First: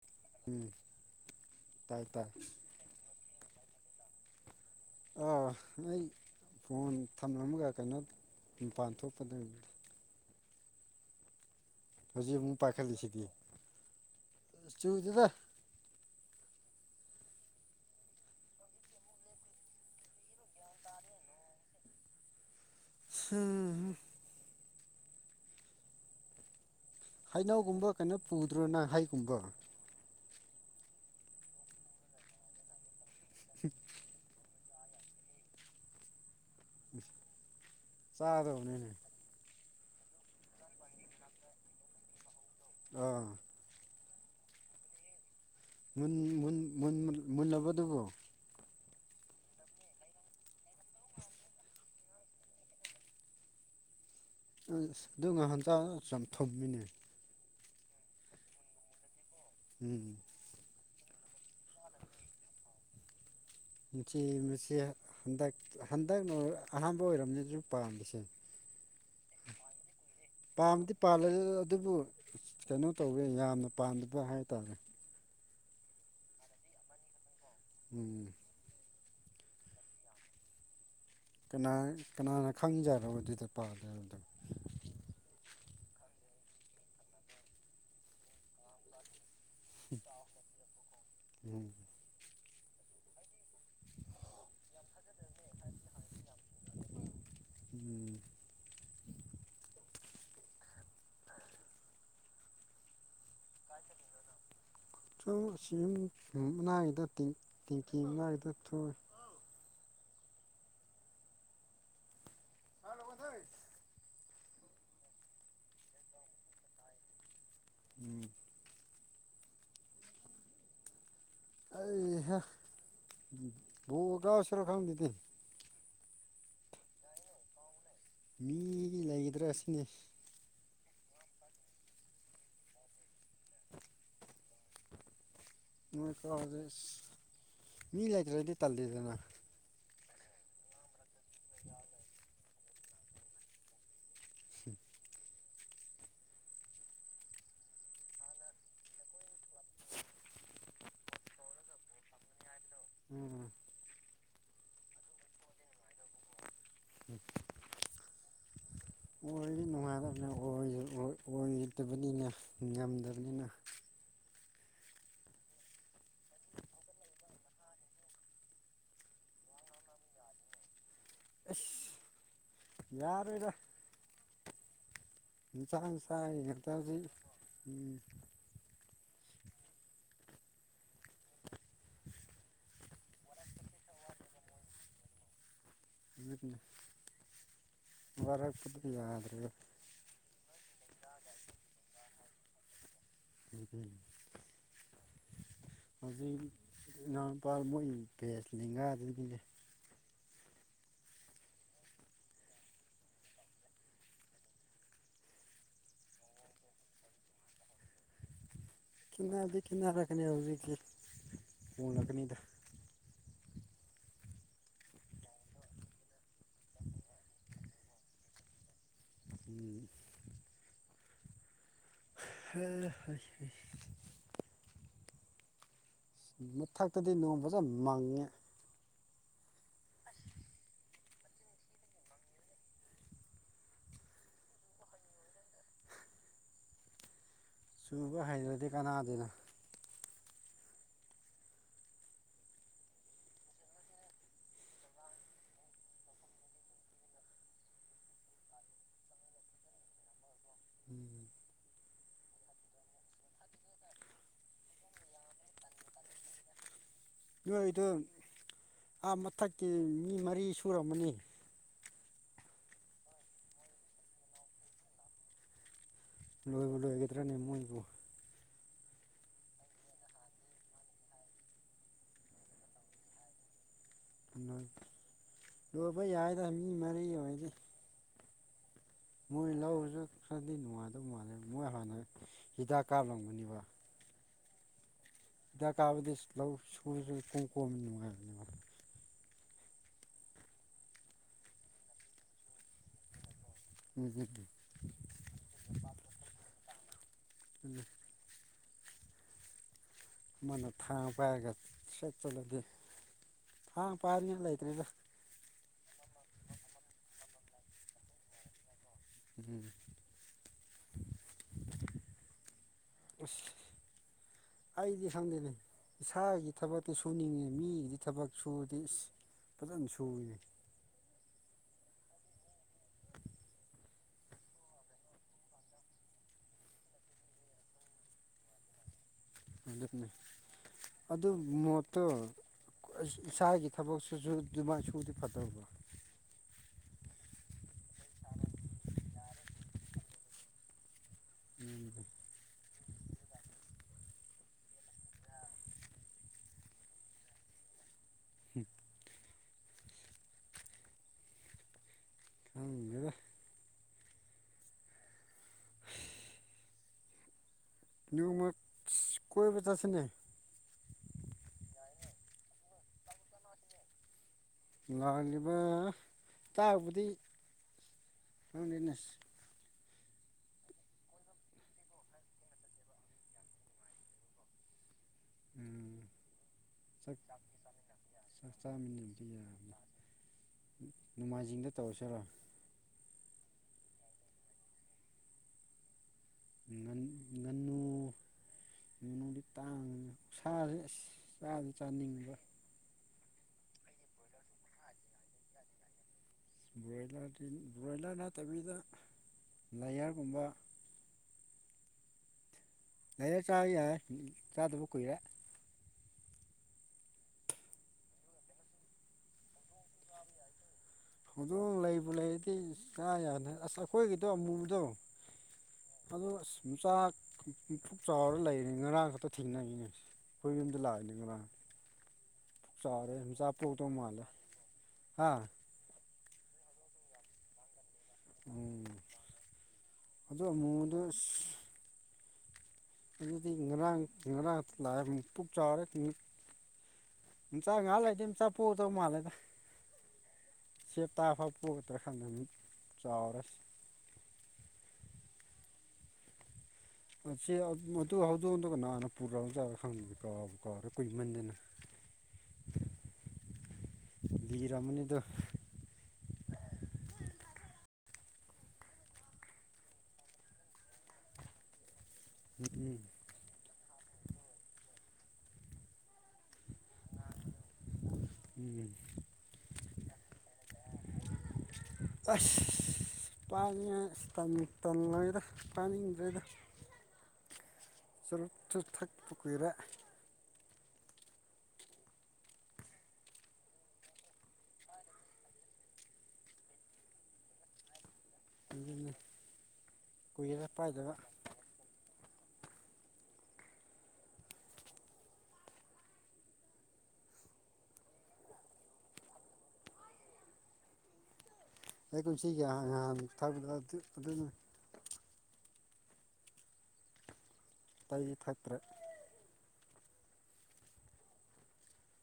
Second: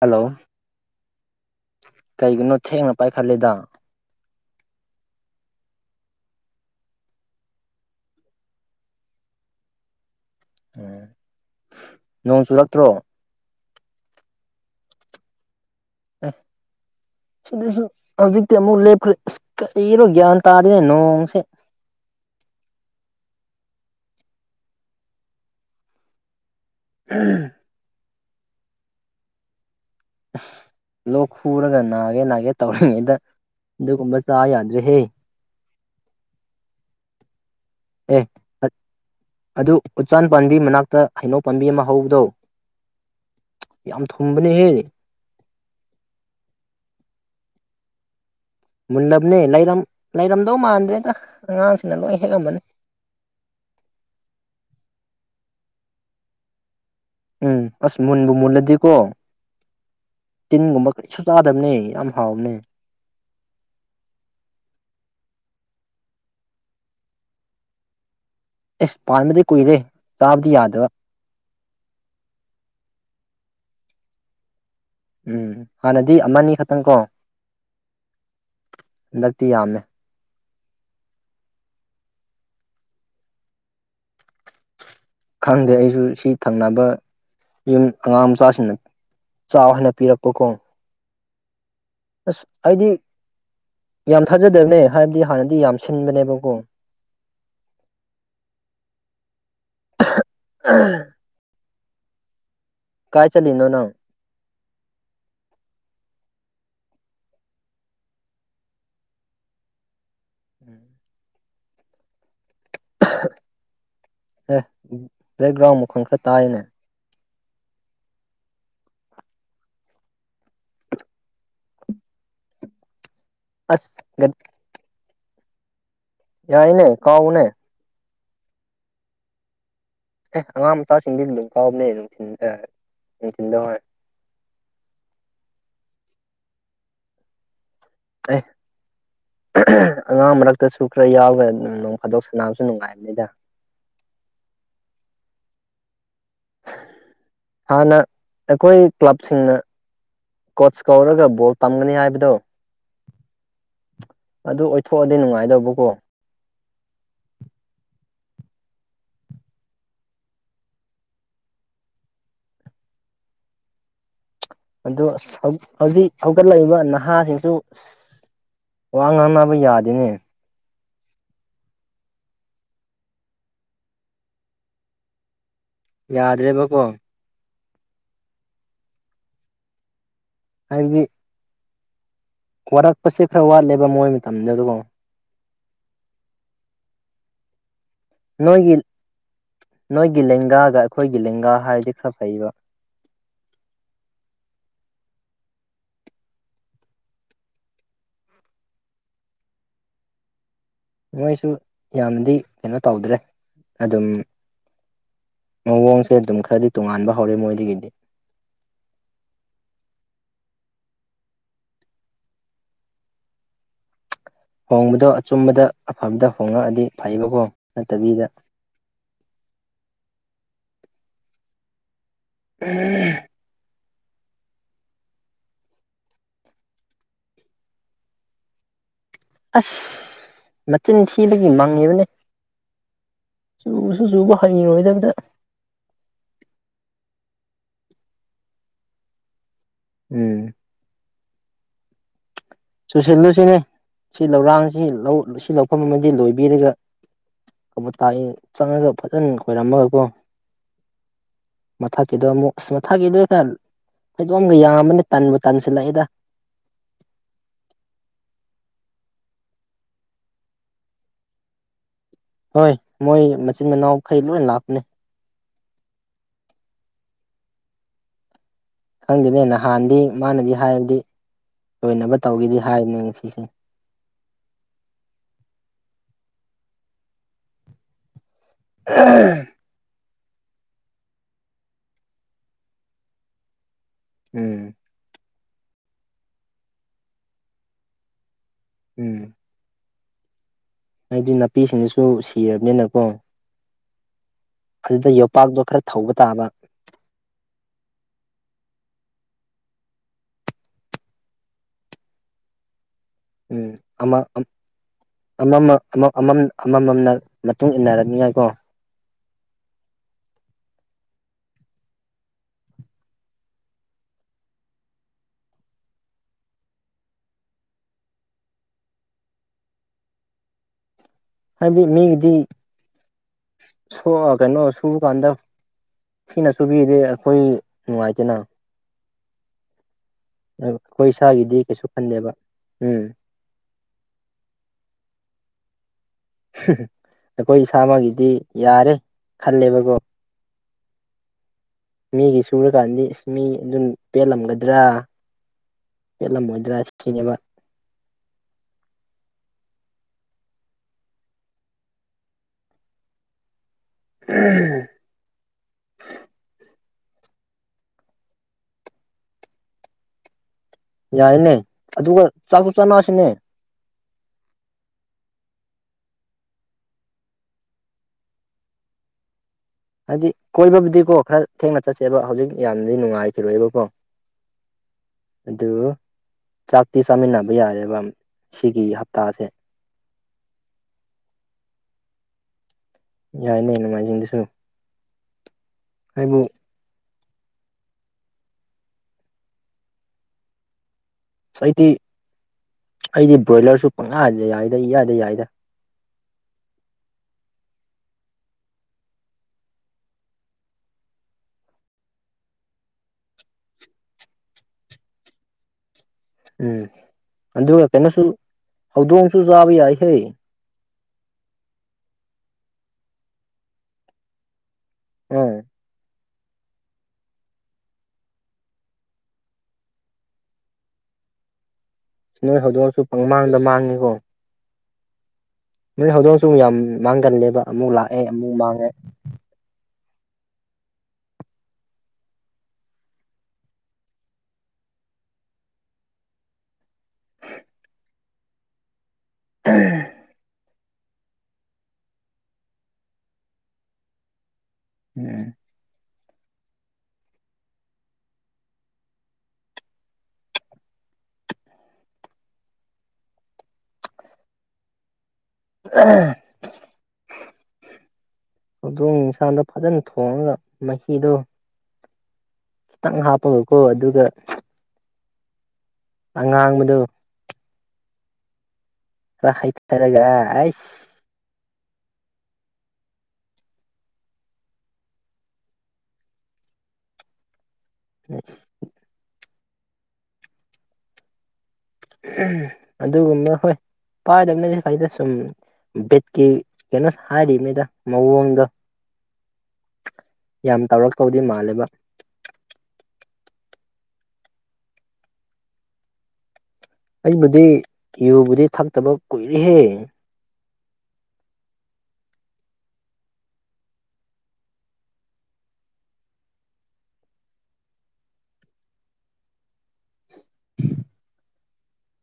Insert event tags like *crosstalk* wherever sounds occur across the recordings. Hello! ꯎꯝ ꯇꯥꯏ ꯇꯥꯏ ꯀꯩꯒꯤꯅꯣ ꯊꯦꯡꯅ ꯄꯥꯏꯈꯠꯂꯦꯗ꯫ ꯑꯥ ꯑꯩ ꯐꯣꯟ ꯊꯝꯂꯝꯃꯒ ꯀꯩꯅꯣ ꯃꯄꯥꯟ ꯊꯣꯛꯄꯗ ꯗꯨꯒꯤꯅꯤ꯫ ꯎꯝ ꯍꯧꯖꯤꯛ ꯑꯃꯨꯛ ꯄꯥꯏꯈꯠꯂꯤꯁꯤꯗꯤ ꯆꯨꯗꯦꯗ꯫ ꯑꯦ꯫ ꯁꯤꯗꯁꯨ ꯍꯧꯖꯤꯛꯇꯤ ꯑꯃꯨꯛ ꯂꯦꯞꯈ꯭ꯔꯦ ꯑꯁ ꯀꯔꯤꯅꯣ ꯒ꯭ꯌꯥꯟ ꯇꯥꯗꯦꯗ ꯅꯣꯡꯁꯦ꯫ *unintelligible* ꯍꯩꯅꯧꯒꯨꯝꯕ ꯀꯩꯅꯣ ꯄꯨꯗ꯭ꯔꯣꯅ ꯍꯩꯒꯨꯝꯕ? ꯂꯣꯛ ꯈꯨꯔꯒ ꯅꯥꯒꯦ ꯅꯥꯒꯦ ꯇꯧꯔꯤꯉꯩꯗ ꯑꯗꯨꯒꯨꯝꯕ ꯆꯥ ꯌꯥꯗ꯭ꯔꯦꯍꯦ꯫ *unintelligible* ꯑꯦ ꯆꯥꯗꯧꯅꯤꯅꯦ ꯑꯗꯨ ꯎꯆꯥꯟ ꯄꯥꯟꯕꯤ ꯃꯅꯥꯛꯇ ꯍꯩꯅꯧ ꯄꯥꯝꯕꯤ ꯑꯃ ꯍꯧꯕꯗꯣ꯫ ꯑꯥ ꯌꯥꯝ ꯊꯨꯝꯕꯅꯦꯍꯦ꯫ ꯃꯨꯟ ꯃꯨꯟ ꯃꯨꯟ ꯃꯨꯟ ꯃꯨꯜꯂꯕꯣ ꯑꯗꯨꯕꯨ? ꯃꯨꯜꯂꯕꯅꯦ ꯂꯩꯔꯝ ꯂꯩꯔꯝꯗꯧ ꯃꯥꯟꯗ꯭ꯔꯦꯗ ꯑꯉꯥꯡꯁꯤꯡꯅ ꯂꯣꯏ ꯍꯦꯛꯑꯃꯅꯤ꯫ ꯑꯁ ꯑꯗꯨ ꯅꯍꯟ ꯆꯥꯕꯗ ꯌꯥꯝ ꯊꯨꯝꯃꯤꯅꯤ꯫ ꯎꯝ ꯑꯁ ꯃꯨꯟꯕꯨ ꯃꯨꯜꯂꯗꯤꯀꯣ ꯎꯝ ꯇꯤꯟꯒꯨꯝꯕ ꯀꯔꯤꯁꯨ ꯆꯥꯗꯕꯅꯦ ꯌꯥꯝ ꯍꯥꯎꯕꯅꯦ꯫ ꯃꯆꯤ ꯃꯆꯦ ꯍꯟꯗꯛ ꯍꯟꯗꯛꯅ ꯑꯍꯥꯟꯕ ꯑꯣꯏꯔꯝꯅꯤꯁꯨ ꯄꯥꯟꯕꯁꯦ꯫ ꯑꯦꯁ ꯄꯥꯟꯕꯗꯤ ꯀꯨꯏꯔꯦ ꯆꯥꯕꯗꯤ ꯌꯥꯗꯕ꯫ ꯄꯥꯝꯗꯤ ꯄꯥꯜꯂꯦ ꯑꯗꯨꯕꯨ ꯀꯩꯅꯣ ꯇꯧꯋꯦ ꯌꯥꯝꯅ ꯄꯥꯟꯗꯕ ꯍꯥꯏꯇꯥꯔꯦ꯫ ꯎꯝ ꯍꯥꯟꯅꯗꯤ ꯑꯃꯅꯤ ꯈꯛꯇꯪ ꯀꯣ꯫ ꯎꯝ ꯍꯟꯗꯛꯇꯤ ꯌꯥꯝꯃꯦ꯫ ꯀꯅꯥ ꯀꯅꯥꯅ ꯈꯪꯖꯔꯣ ꯑꯗꯨꯗ ꯄꯥꯜꯂꯦ ꯍꯥꯏꯕꯗꯨ꯫ ꯈꯪꯗꯦ ꯑꯩꯁꯨ ꯁꯤ ꯊꯪꯅꯕ ꯌꯨꯝ ꯑꯉꯥꯡ ꯃꯆꯥꯁꯤꯡꯅ ꯆꯥꯎ ꯍꯥꯏꯅ ꯄꯤꯔꯛꯄ ꯀꯣ꯫ ꯎꯝ ꯑꯁ ꯑꯩꯗꯤ ꯌꯥꯝ ꯊꯥꯖꯗꯕꯅꯦ ꯍꯥꯏꯕꯗꯤ ꯍꯥꯟꯅꯗꯤ ꯌꯥꯝ ꯁꯤꯟꯕꯅꯦꯕꯀꯣ꯫ ꯎꯝ *unintelligible* *inaudible* ꯀꯥꯏ ꯆꯠꯂꯤꯅꯣ ꯅꯪ ꯁꯨꯝ ꯁꯤꯝ ꯃꯅꯥꯛꯒꯤꯗ ꯇꯦꯡꯀꯤ ꯃꯅꯥꯒꯤꯗ ꯊꯣꯛꯏ ꯎꯝ *unintelligible* ꯑꯦ ꯕ꯭ꯂꯦꯛꯒ꯭ꯔꯥꯎꯟ ꯃꯈꯣꯜ ꯈꯔ ꯇꯥꯏꯅꯦ ꯎꯝ ꯑꯩ ꯍꯥ ꯑꯁ ꯕꯣꯜꯒꯥꯎꯁꯤꯔꯣ ꯈꯪꯗꯦꯅꯦ ꯌꯥꯏꯅꯦ ꯀꯥꯎꯅꯦ ꯃꯤꯒꯤ ꯂꯩꯒꯗ꯭ꯔꯥ ꯁꯤꯅꯦ ꯑꯦ ꯑꯉꯥꯡ ꯃꯆꯥꯁꯤꯡꯗꯤ ꯑꯗꯨꯝ ꯀꯥꯎꯕꯅꯦ ꯅꯨꯡꯊꯤꯟꯗ ꯅꯨꯡꯊꯤꯟꯗ ꯍꯣꯢ ꯅꯣꯏ ꯀꯥꯎꯖꯦ ꯑꯁ ꯃꯤ ꯑꯦ ꯂꯩꯇ꯭ꯔꯗꯤ ꯇꯜꯂꯤꯗꯅ *unintelligible* ꯑꯉꯥꯡ ꯃꯔꯛꯇꯁꯨ ꯈꯔ ꯌꯥꯎꯕꯌꯥꯏ ꯎꯝ ꯅꯣꯡ ꯐꯥꯗꯣꯛ ꯁꯥꯟꯅꯕꯁꯨ ꯅꯨꯡꯉꯥꯏꯕꯅꯤꯗ ꯍꯨꯝ ꯍꯥꯟꯅ ꯑꯩꯈꯣꯏ ꯀ꯭ꯂꯕꯁꯤꯡꯅ ꯀꯣꯆ ꯀꯧꯔꯒ ꯕꯣꯜ ꯇꯝꯒꯅꯤ ꯍꯥꯏꯕꯗꯣ ꯎꯝ ꯑꯗꯨ ꯑꯣꯏꯊꯣꯛꯑꯗꯤ ꯅꯨꯡꯉꯥꯏꯗꯧꯕꯀꯣ ꯎꯝ *inaudible* ꯑꯣꯏꯔꯗꯤ ꯅꯨꯡꯉꯥꯏꯗꯧꯕꯅꯦ ꯑꯣꯏ ꯑꯣꯏ ꯑꯣꯏꯗꯕꯅꯤꯅ ꯉꯝꯗꯕꯅꯤꯅ ꯑꯗꯣ ꯑꯁ ꯍꯧ ꯍꯧꯖꯤꯛ ꯍꯧꯒꯠꯂꯛꯏꯕ ꯅꯍꯥꯁꯤꯡꯁꯨ ꯑꯁ ꯋꯥ ꯉꯥꯡꯅꯕ ꯌꯥꯗꯦꯅꯦ ꯑꯦꯁ ꯌꯥꯔꯣꯏꯗ *unintelligible* ꯌꯥꯗ꯭ꯔꯦꯕꯀꯣ ꯎꯝ ꯍꯥꯏꯕꯗꯤ *inaudible* ꯋꯥꯔꯛꯄꯁꯦ ꯈꯔ ꯋꯥꯠꯂꯦꯕ ꯃꯣꯏ ꯃꯇꯝꯗ ꯑꯗꯨꯕꯣ ꯑꯗꯨꯅꯤꯗ ꯅꯣꯏꯒꯤ ꯋꯥꯔꯛꯄꯗꯤ ꯌꯥꯗ꯭ꯔꯦ ꯅꯣꯏꯒꯤ ꯂꯦꯡꯒꯥꯒ ꯑꯩꯈꯣꯏꯒꯤ ꯂꯦꯡꯒꯥ ꯍꯥꯏꯔꯗꯤ ꯈꯔ ꯐꯩꯕ ꯎꯝꯍꯨꯝ ꯍꯧꯖꯤꯛ ꯏꯅꯥꯎꯅꯨꯄꯥ ꯃꯣꯏ ꯚꯦꯁ ꯂꯦꯡꯒꯥꯗꯨꯗꯤꯅꯦ ꯃꯣꯏꯁꯨ ꯌꯥꯝꯅꯗꯤ ꯀꯩꯅꯣ ꯇꯧꯗ꯭ꯔꯦ ꯑꯗꯨꯝ ꯃꯑꯣꯡꯁꯦ ꯑꯗꯨꯝ ꯈꯔꯗꯤ ꯇꯣꯉꯥꯟꯕ ꯍꯧꯔꯦ ꯃꯣꯏꯗꯒꯤꯗꯤ ꯈꯦꯠꯅꯗꯤ ꯈꯦꯠꯅꯔꯛꯀꯅꯤ ꯍꯧꯖꯤꯛꯀꯤ ꯍꯣꯡꯂꯛꯀꯅꯤꯗ ꯍꯣꯡꯕꯗꯣ ꯑꯆꯨꯝꯕꯗ ꯑꯐꯕꯗ ꯍꯣꯡꯉꯛꯑꯗꯤ ꯐꯩꯕꯀꯣ ꯅꯠꯇꯕꯤꯗ ꯎꯝ ꯍ ꯍꯩ ꯍꯩ ꯃꯊꯛꯇꯗꯤ ꯅꯣꯡ ꯐꯖ ꯃꯪꯉꯦ ꯑꯁ ꯃꯆꯤꯟ ꯊꯤꯕꯒꯤ ꯃꯪꯉꯤꯕꯅꯦ ꯆꯨꯁꯨ ꯆꯨꯕ ꯍꯩꯔꯣꯏꯗꯕꯗ ꯆꯨꯕ ꯍꯩꯗ꯭ꯔꯗꯤ ꯀꯥꯟꯅꯗꯦꯅ ꯎꯝ ꯆꯨꯁꯤꯜꯂꯨꯁꯤꯅꯦ ꯁꯤ ꯂꯧꯔꯥꯡꯁꯤ ꯂꯧ ꯁꯤ ꯂꯧꯐꯝ ꯑꯃꯗꯤ ꯂꯣꯏꯕꯤꯔꯒ ꯀꯣꯕꯣꯇꯥ ꯏꯟ ꯆꯪꯉꯒ ꯐꯖꯅ ꯈꯣꯏꯔꯝꯃꯒꯀꯣ ꯎꯝ ꯃꯊꯛꯀꯤꯗꯣ ꯑꯃꯨꯛ ꯑꯁ ꯃꯊꯛꯀꯤꯗꯨꯅ ꯐꯩꯗꯣꯝꯒ ꯌꯥꯝꯕꯅꯤ ꯇꯟꯕꯨ ꯇꯟꯁꯤꯜꯂꯛꯑꯦꯗ ꯅꯣꯏꯒꯤꯗꯣ ꯑꯥ ꯃꯊꯛꯀꯤ ꯃꯤ ꯃꯔꯤ ꯁꯨꯔꯝꯃꯅꯤ ꯍꯣꯏ ꯃꯣꯏ ꯃꯆꯤꯟ ꯃꯅꯥꯎꯈꯩ ꯂꯣꯏ ꯂꯥꯛꯄꯅꯦ ꯂꯣꯏꯕꯨ ꯂꯣꯏꯒꯗ꯭ꯔꯅꯦ ꯃꯣꯏꯕꯨ ꯈꯪꯗꯦꯅꯦ ꯅꯍꯥꯟꯗꯤ ꯃꯥꯅꯗꯤ ꯍꯥꯏꯕꯗꯤ ꯂꯣꯏꯅꯕ ꯇꯧꯒꯦꯗꯤ ꯍꯥꯏꯕꯅꯦ ꯉꯁꯤꯁꯦ ꯂꯣꯏ ꯂꯣꯏꯕ ꯌꯥꯏꯗ ꯃꯤ ꯃꯔꯤ ꯑꯣꯏꯔꯗꯤ *unintelligible* ꯃꯣꯏ ꯂꯧꯔꯖꯨ ꯈꯔꯗꯤ ꯅꯨꯡꯉꯥꯏꯗꯧ ꯃꯥꯜꯂꯦ ꯃꯣꯏ ꯍꯥꯟꯅ ꯍꯤꯗꯥꯛ ꯀꯥꯞꯂꯝꯕꯅꯦꯕ ꯎꯝ ꯍꯤꯗꯥꯛ ꯀꯥꯞꯕꯗꯤ ꯂꯧ ꯁꯔꯖꯨ ꯏꯀꯣꯝ ꯀꯣꯝꯕꯅꯝ ꯅꯨꯡꯉꯥꯏꯕꯅꯦꯕ ꯎꯝ ꯍꯥꯏꯗꯤ ꯅꯥꯄꯤꯁꯤꯡꯗꯨꯁꯨ ꯁꯤꯔꯕꯅꯤꯅꯀꯣ *unintelligible* ꯑꯗꯨꯗꯤ ꯌꯣꯄꯥꯛꯇꯣ ꯈꯔ ꯊꯧꯕ ꯇꯥꯕ ꯎꯝ ꯃꯥꯅ ꯊꯥꯡ ꯄꯥꯏꯔꯒ ꯁꯠ ꯆꯠꯂꯗꯤ ꯎꯝ ꯊꯥꯡ ꯑꯃ ꯄꯥꯏꯅꯤꯡꯉꯥꯏ ꯂꯩꯇ꯭ꯔꯦꯗ ꯑꯃꯅ ꯑꯃ ꯑꯃꯃꯝꯅ ꯃꯇꯨꯡ ꯏꯟꯅꯔꯝꯅꯤꯉꯥꯏꯀꯣ ꯎꯝ ꯑꯁ ꯑꯩꯗꯤ ꯁꯪꯗꯦꯅꯦ ꯏꯁꯥꯒꯤ ꯊꯕꯛꯇꯤ ꯁꯨꯅꯤꯡꯉꯦ ꯃꯤꯒꯤꯗꯤ ꯊꯕꯛ ꯁꯨꯗꯤ ꯏꯁ ꯐꯖꯅ ꯁꯨꯏꯅꯦ ꯍꯥꯏꯕꯗꯤ ꯃꯤꯒꯤꯗꯤ *unintelligible* ꯀꯩꯅꯣ ꯁꯨꯕ ꯀꯥꯟꯗ ꯊꯤꯅ ꯁꯨꯨꯕꯤꯔꯗꯤ ꯑꯩꯈꯣꯏ ꯅꯨꯡꯉꯥꯏꯇꯦꯅ ꯑꯩꯈꯣꯏ *unintelligible* ꯑꯗꯨ ꯏꯁꯥꯒꯤꯗꯤ ꯀꯩꯁꯨ ꯃꯣꯠꯇꯣ ꯈꯟꯗꯦꯕ ꯎꯝ *unintelligible* ꯏꯁꯥꯒꯤ ꯊꯕꯛꯁꯤꯁꯨ ꯑꯗꯨꯃꯥꯏꯅ ꯁꯨꯗꯤ ꯐꯗꯧꯕ ꯑꯩꯈꯣꯏ ꯏꯁꯥꯃꯛꯒꯤꯗꯤ ꯌꯥꯔꯦ ꯈꯜꯂꯦꯕꯀꯣ ꯎꯝ ꯃꯤꯒꯤ ꯁꯨꯕꯀꯥꯟꯗꯤ ꯑꯁ ꯃꯤ ꯑꯗꯨꯅ ꯄꯦꯜꯂꯝꯒꯗ꯭ꯔꯥ ꯄꯦꯜꯂꯝꯃꯣꯏꯗ꯭ꯔꯥ ꯊꯤꯅꯦꯕ *unintelligible* *inaudible* ꯈꯪꯗꯦꯗ *unintelligible* *unintelligible* ꯃꯔꯛ ꯑꯁ ꯀꯣꯏꯕ ꯆꯠꯁꯤꯅꯦ ꯌꯥꯔꯤꯅꯦ ꯑꯗꯨꯒ ꯆꯥꯛꯁꯨ ꯆꯥꯅꯁꯤꯅꯦ ꯂꯥꯛꯅꯦꯕ ꯏꯇꯥꯕꯨꯗꯤ ꯈꯪꯗꯦꯅꯦ ꯍꯥꯏꯗꯤ ꯀꯣꯏꯕꯕꯨꯗꯤꯀꯣ ꯈꯔ ꯊꯦꯡꯅ ꯆꯠꯁꯦꯕ ꯍꯧꯖꯤꯛ ꯌꯥꯝꯗꯤ ꯅꯨꯡꯉꯥꯏꯈꯤꯔꯣꯏꯕꯀꯣ *inaudible* ꯑꯗꯨ ꯎꯝ ꯆꯥꯛꯇꯤ ꯆꯥꯛ ꯆꯥꯃꯤꯟꯅꯕ ꯌꯥꯔꯦꯕ ꯆꯥꯛ ꯁꯤꯒꯤ ꯍꯞꯇꯥꯁꯦ ꯎꯝ ꯅꯣꯡꯃꯥꯏꯖꯤꯡꯗ ꯇꯧꯔꯁꯤꯔ ꯌꯥꯏꯅꯦ ꯅꯣꯡꯃꯥꯏꯖꯤꯡꯗꯁꯨ ꯑꯩꯕꯨ ꯉꯟ ꯉꯥꯅꯨ ꯉꯥꯅꯨꯗꯤ ꯇꯥꯡꯉꯦ ꯁꯥꯁꯦ ꯑꯁ ꯑꯁ ꯆꯥꯗꯤ ꯑꯩꯗꯤ ꯆꯥꯅꯤꯡꯉꯦꯕ ꯑꯩꯗꯤ ꯕ꯭ꯔꯣꯏꯂꯔꯁꯨ ꯄꯪꯌꯗ ꯌꯥꯏꯗ ꯏꯌꯥꯗ ꯌꯥꯏꯗ ꯕ꯭ꯔꯣꯏꯂꯔꯗꯤ ꯕ꯭ꯔꯣꯏꯂꯔ ꯅꯠꯇꯕꯤꯗ ꯂꯥꯏꯌꯥꯔꯒꯨꯝꯕ ꯂꯩꯌꯔ ꯆꯥꯔꯁꯨ ꯌꯥꯏ ꯆꯥꯗꯕ ꯀꯨꯏꯔꯦ ꯎꯝ ꯑꯗꯨꯒ ꯀꯩꯅꯣꯁꯨ ꯍꯧꯗꯣꯡꯁꯨ ꯆꯥꯕ ꯌꯥꯏꯍꯦ ꯍꯧꯗꯣꯡ ꯂꯩꯕꯨ ꯂꯩꯔꯗꯤ ꯆꯥ ꯌꯥꯗꯦ ꯑꯁ ꯑꯩꯈꯣꯏꯒꯤꯗꯣ ꯑꯃꯨꯕꯗꯣ ꯑ ꯑꯗꯣ ꯑꯁ ꯃꯆꯥꯛ ꯄꯨꯛ ꯆꯥꯎꯔ ꯂꯩꯔꯤ ꯉꯔꯥꯡ ꯈꯛꯇ ꯊꯦꯡꯅꯩꯌꯦꯑꯁ ꯑꯩꯈꯣꯏ ꯌꯨꯝꯗ ꯂꯥꯛꯏꯅꯤ ꯉꯔꯥꯡ ꯅꯣꯏ ꯄꯨꯛ ꯍꯧꯗꯣꯡꯁꯨ ꯆꯥꯎꯔꯦ ꯃꯆꯥ ꯄꯪꯃꯥꯡꯗ ꯄꯣꯛꯇꯧ ꯃꯥꯡꯉꯤꯀꯣ ꯃꯥꯜꯂꯦ ꯍꯥꯥ ꯅꯣꯏ ꯍꯧꯗꯣꯡꯁꯨ ꯌꯥꯝ ꯃꯥꯡꯒꯜꯂꯦꯕ ꯑꯃꯨ ꯂꯥꯛꯑꯦ ꯑꯃꯨꯛ ꯎꯝ ꯃꯥꯡꯉꯦ ꯑꯗꯨ ꯑꯃꯨꯗꯁ ꯑꯗꯨꯗꯤ ꯉꯔꯥꯡ ꯉꯔꯥꯡ ꯂꯥꯛꯑ ꯄꯨꯛ ꯆꯥꯎꯔꯦ ꯊꯤꯡꯏ ꯃꯆꯥ ꯉꯍꯥꯛ ꯂꯩꯔꯗꯤ ꯃꯆꯥ ꯄꯣꯛꯑꯗꯧ ꯃꯥꯜꯂꯦꯗ *unintelligible* ꯁꯦꯞ ꯇꯥꯛꯑꯐꯥꯎ ꯄꯣꯒꯗ꯭ꯔꯥ ꯍꯪꯉꯗꯤ ꯆꯥꯎꯔꯁꯤ *unintelligible* ꯁꯤ ꯑ ꯑꯗꯨ ꯍꯧꯗꯣꯛꯗꯨ ꯀꯅꯥꯅ ꯄꯨꯒ꯭ꯔꯕꯖꯥꯠꯂ ꯈꯪꯗꯦ ꯀꯥꯎꯕꯨ ꯀꯥꯎꯔꯦ ꯀꯨꯏꯃꯟꯗꯅ *inaudible* ꯂꯤꯔꯝꯃꯅꯤꯗ *unintelligible* ꯍꯧꯗꯣꯡ ꯏꯟꯁꯥꯡꯗꯣ ꯐꯖꯅ ꯊꯣꯡꯉꯒ ꯃꯍꯤꯗꯣ ꯎꯝ ꯈꯤꯇꯪ ꯍꯥꯞꯄꯒꯀꯣ ꯑꯗꯨꯒ ꯑꯉꯥꯡꯕꯗꯨ *unintelligible* ꯎꯝ ꯈꯔ ꯍꯩꯊꯔꯒ ꯑ ꯑꯩꯁ ꯑꯁ ꯄꯥꯏꯌꯦ ꯑꯁ ꯇꯝꯕꯨ ꯇꯟꯂꯦꯗ ꯄꯥꯅꯤꯡꯗ꯭ꯔꯦꯗ *inaudible* ꯆꯨꯔꯨꯞꯇꯨ ꯊꯛꯄ ꯀꯨꯏꯔꯦ ꯑꯗꯨꯒꯨꯝꯕ ꯍꯣꯏ ꯄꯥꯏꯗꯕꯅꯗꯤ ꯐꯩꯗ ꯁꯨꯝ ꯕꯤꯠꯀꯤ ꯀꯩꯅꯣꯁ ꯍꯥꯏꯔꯤꯕꯅꯤꯗ ꯃꯑꯣꯡ ꯗ ꯑꯗꯨꯅꯤ ꯀꯨꯏꯔꯦ ꯌꯥꯝ ꯄꯥꯏꯗꯕ ꯇꯧꯔꯛꯇꯧꯗꯤ ꯃꯥꯜꯂꯦꯕ ꯑꯩꯕꯨꯗꯤ ꯌꯨꯕꯨꯗꯤ ꯊꯛꯇꯕ ꯀꯨꯏꯔꯤꯍꯦ ꯑꯩ ꯀꯨꯝꯁꯤꯒꯤ ꯉꯍꯥ ꯉꯍꯥꯟ ꯊꯛꯕꯗ ꯑꯗꯨ ꯑꯗꯨꯅ ꯇꯩ ꯊꯛꯇ꯭ꯔꯦ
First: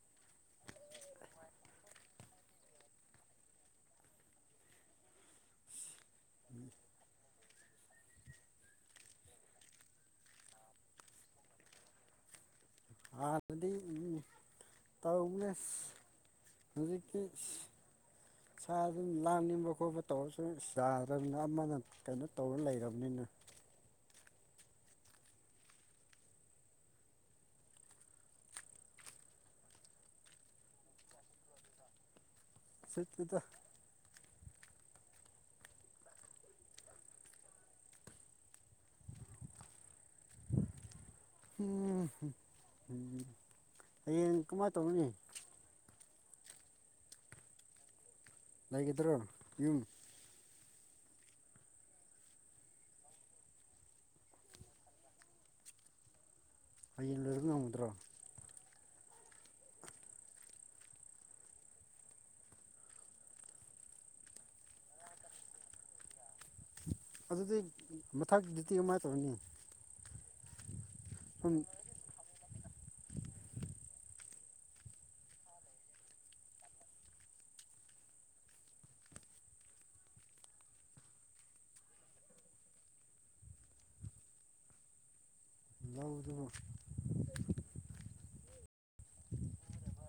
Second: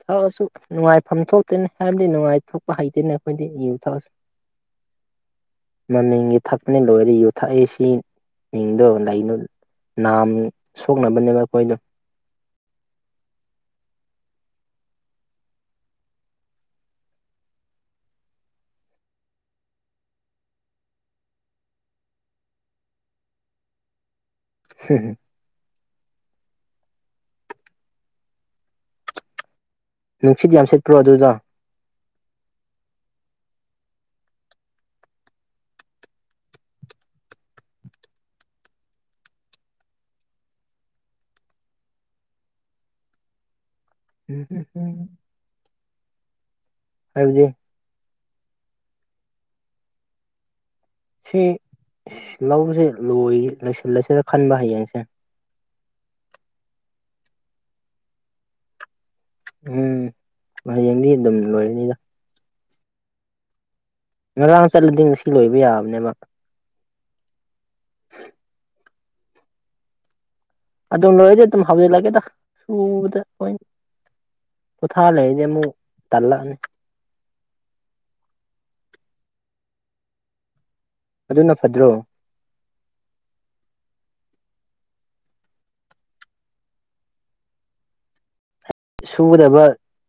ꯊꯛꯑꯁꯨ ꯅꯨꯡꯉꯥꯏꯐꯝ ꯊꯣꯛꯇꯦꯅꯦ ꯍꯥꯏꯕꯗꯤ ꯅꯨꯡꯉꯥꯏꯊꯣꯛꯄ ꯍꯩꯇꯦꯅ ꯑꯩꯈꯣꯏꯗꯤ ꯌꯨ ꯊꯛꯑꯁꯨ ꯃꯃꯤꯡꯒꯤ ꯊꯛꯄꯅꯦ ꯂꯣꯏꯔꯗꯤ ꯌꯨ ꯊꯛꯏꯁꯤ ꯃꯤꯡꯗꯣ ꯂꯩꯩꯅꯣ ꯅꯥꯝ ꯁꯣꯛꯅꯕꯅꯦꯕ ꯑꯩꯈꯣꯏꯗꯣ ꯑ ꯗꯗꯤ ꯌꯨ ꯇꯧꯋꯦꯁ ꯍꯧꯖꯤꯛꯀꯤ ꯏꯁ ꯁꯥꯖꯨ ꯂꯥꯡꯅꯤꯡꯕ ꯈꯣꯠꯄ ꯇꯧꯔꯁꯨ ꯆꯥꯗ꯭꯭ꯔꯃꯤꯅ ꯑꯃꯅꯪ ꯀꯩꯅꯣ ꯇꯧꯔ ꯂꯩꯔꯕꯅꯤꯅ *unintelligible* ꯅꯨꯡꯁꯤꯠ ꯌꯥꯝ ꯁꯤꯠꯄ꯭ꯔꯣ ꯑꯗꯨꯗ ꯁꯤꯠꯇꯤꯗ ꯎꯝ ꯎꯝ ꯍꯌꯦꯡ ꯀꯃꯥꯏꯅ ꯇꯧꯔꯨꯅꯤ ꯍꯥꯏꯕꯗꯤ ꯂꯩꯒꯗ꯭ꯔꯣ ꯌꯨꯝ ꯁꯤ ꯂꯧꯁꯦ ꯂꯣꯏ ꯂꯣꯏꯁꯤꯜꯂꯁꯤꯔ ꯈꯟꯕ ꯍꯌꯦꯡꯁꯦ ꯍꯌꯦꯡ ꯂꯣꯏꯕ ꯉꯝꯒꯗ꯭ꯔꯣ ꯎꯝ ꯍꯌꯦꯡꯗꯤ ꯑꯗꯨꯝ ꯂꯣꯏꯒꯅꯤꯗ ꯉꯔꯥꯡ ꯆꯠꯂꯗꯤ ꯉꯁꯤ ꯂꯣꯏꯕ ꯌꯥꯕꯅꯦꯕꯕ ꯑꯗꯨꯗꯤ ꯃꯊꯛ ꯗꯤꯇꯤ ꯑꯃ ꯇꯧꯔꯅꯤ ꯑꯗꯨꯝ ꯂꯣꯏꯔꯗꯤ ꯑꯗꯨꯝ ꯍꯧꯖꯜꯂꯒꯦꯗ ꯁꯨꯕꯗ ꯑꯣꯏ ꯄꯣꯊꯥ ꯂꯩꯔꯗꯤ ꯑꯃꯨꯛ ꯇꯜꯂꯛꯑꯅꯤ ꯑꯗꯨꯅ ꯐꯗ꯭ꯔꯣ ꯂꯧꯗꯨ ꯁꯨꯒꯗꯕ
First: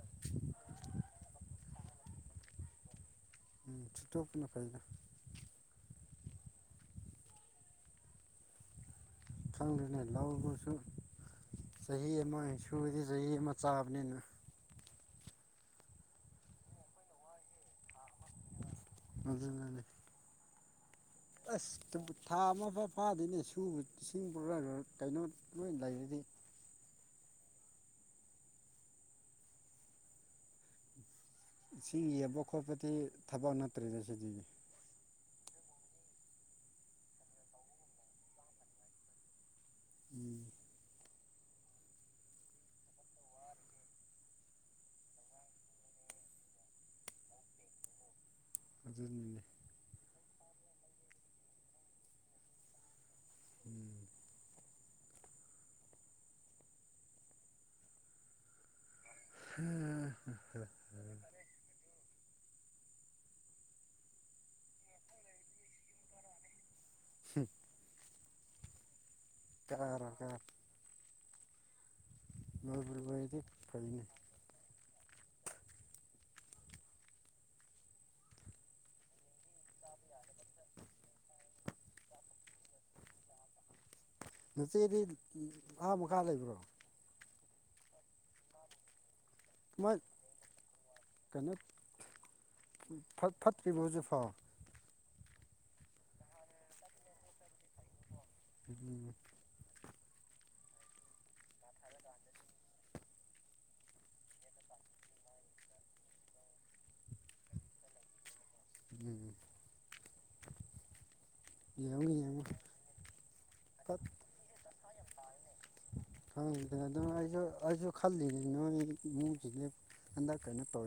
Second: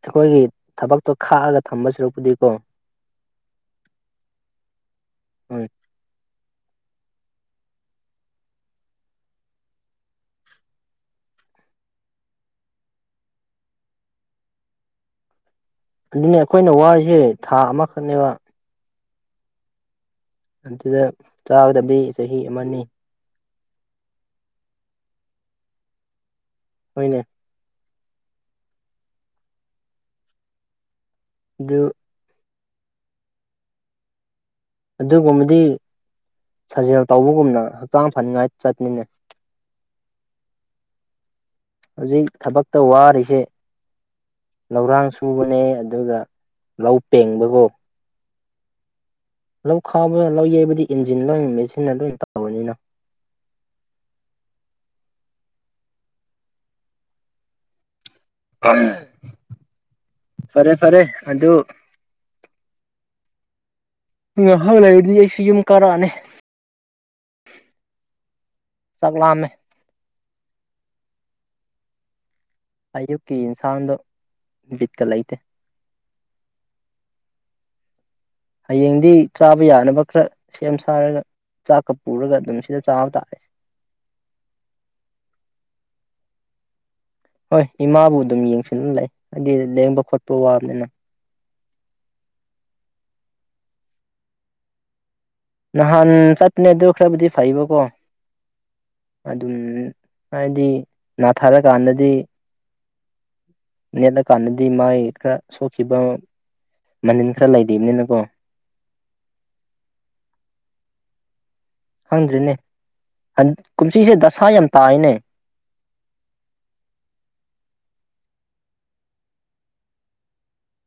ꯑꯈꯣꯏꯒꯤ ꯊꯕꯛꯇꯣ ꯈꯥꯛꯑꯒ ꯊꯝꯕ ꯁꯨꯔꯛꯄꯨꯗꯤꯀꯣ ꯁꯨꯇꯣꯛꯄꯅ‌ ꯐꯩꯗ ꯎꯝ ꯈꯪꯗ꯭ꯔꯦꯅꯦ ꯂꯧꯕꯁꯨ ꯆꯍꯤ ꯑꯃ ꯁꯨꯗꯤ ꯆꯍꯤ ꯑꯃ ꯆꯥꯕꯅꯤꯅ ꯑꯗꯨꯅꯦ ꯑꯈꯣꯏꯅ ꯋꯥꯔꯤꯁꯦ ꯊꯥ ꯑꯃꯈꯛꯅꯦꯕ ꯑꯗꯨꯅꯅꯤ ꯑꯗꯨꯗ ꯑꯁ ꯆꯥꯒꯗꯕꯗꯤ ꯊꯥ ꯆꯍꯤ ꯑꯃꯅꯤ ꯑꯃꯐꯥꯎ ꯐꯥꯗꯤꯅꯦ ꯁꯨꯕ ꯏꯁꯤꯡ ꯄꯨꯔꯔ ꯀꯩꯅꯣ ꯂꯣꯏ ꯂꯩꯔꯗꯤ ꯍꯣꯏꯅꯦ ꯑꯗꯨ ꯏꯁꯤꯡ ꯌꯦꯡꯕ ꯈꯣꯠꯄꯗꯤ ꯊꯕꯛ ꯅꯠꯇ꯭ꯔꯦꯅꯦ ꯁꯤꯗꯤ ꯑꯗꯨꯒꯨꯝꯕꯗꯤ ꯁꯥꯖꯦꯜ ꯇꯧꯕꯒꯨꯝꯅ ꯍꯛꯆꯥꯡ ꯐꯅꯤꯡꯉꯥꯏ ꯆꯠꯃꯤꯟꯅꯦ ꯎꯝ ꯍꯧꯖꯤꯛ ꯊꯕꯛꯇ ꯋꯥꯔꯤꯁꯦ ꯂꯧꯔꯥꯡ ꯁꯨꯕꯅꯦ ꯑꯗꯨꯒ ꯂꯧ ꯄꯦꯡꯕꯀꯣ ꯑꯗꯨꯅꯤꯅꯦ ꯂꯧ ꯈꯥꯕꯗ ꯂꯧ ꯌꯩꯕꯗꯤ ꯏꯟꯖꯤꯟ ꯂꯣꯏ ꯃꯦꯆꯤꯟꯅ ꯂꯣꯏ ꯇꯧꯔꯅꯤꯅ ꯎꯝ ꯑꯝ *unintelligible* ꯗꯨ ꯉꯥꯍꯥꯛ ꯂꯩꯔꯗꯤ ꯑꯩꯁꯨ ꯌꯨꯝ ꯀꯥꯔꯛꯑꯅꯤ ꯆꯛꯂꯥꯝꯃꯦ ꯀꯥꯔꯑ ꯔꯣꯏꯗ ꯂꯣꯏꯕꯨ ꯑꯌꯨꯛꯀꯤ ꯂꯣꯏꯔꯗꯤ ꯏꯟꯁꯥꯡꯗꯣ ꯐꯩꯅꯦ ꯕꯤꯠꯀ ꯂꯩꯇꯦ ꯍꯌꯦꯡꯗꯤ ꯆꯥꯕ ꯌꯥꯅꯕ ꯈꯔ ꯁꯦꯝ ꯁꯥꯔꯒ ꯆꯥꯛꯀ ꯄꯨꯔꯒ ꯑꯗꯨꯝ ꯁꯤꯗ ꯆꯥꯕ ꯇꯥꯔꯦ ꯅꯆꯦꯗꯤ ꯂ ꯃꯈꯥ ꯂꯩꯕ꯭ꯔꯣ ꯍꯣꯏ ꯏꯃꯥꯕꯨ ꯑꯗꯨꯝ ꯌꯦꯡꯁꯤꯟꯂ ꯂꯩ ꯍꯥꯏꯗꯤ ꯃꯣꯏ ꯂꯦꯡꯕ ꯈꯣꯠꯄ ꯋꯥꯕꯅꯤꯅ ꯀꯩꯅꯣ ꯐꯠꯇ꯭ꯔꯤꯕꯣ ꯍꯧꯖꯤꯛ ꯐꯥꯎ ꯅꯍꯥꯟ ꯆꯠꯄꯅꯦ ꯑꯗꯨ ꯈꯔꯕꯨꯗꯤ ꯐꯩꯕꯀꯣ ꯑꯣ ꯎꯝ ꯑꯗꯨꯝꯅꯤ ꯍꯥꯏꯗꯤ ꯅꯥꯊꯥꯔꯀꯥꯟꯗꯗꯤ ꯅꯦꯠꯂꯀꯥꯟꯗꯗꯤ ꯃꯥꯏ ꯈꯔ ꯁꯣꯛꯈꯤꯕ ꯃꯅꯤꯟ ꯈꯔ ꯂꯩꯕꯤꯅꯤꯅꯀꯣ ꯎꯝ ꯌꯦꯡꯉꯨ ꯌꯦꯡꯉꯨ ꯈꯪꯗ꯭ꯔꯤꯅꯦ ꯀꯨꯝꯁꯤꯁꯦ ꯗꯁꯥ ꯌꯥꯝ ꯇꯥꯏꯅꯦ ꯍꯪ ꯗꯨꯅꯗꯨꯝ ꯑꯩꯁꯨ ꯑꯩꯁꯨ ꯈꯜꯂꯤꯂꯤꯅꯦ ꯅꯣꯏ ꯏꯃꯨꯡꯁꯤ ꯂꯦꯞ ꯍꯟꯗꯛ ꯀꯩꯅꯣ ꯇꯧꯋꯦ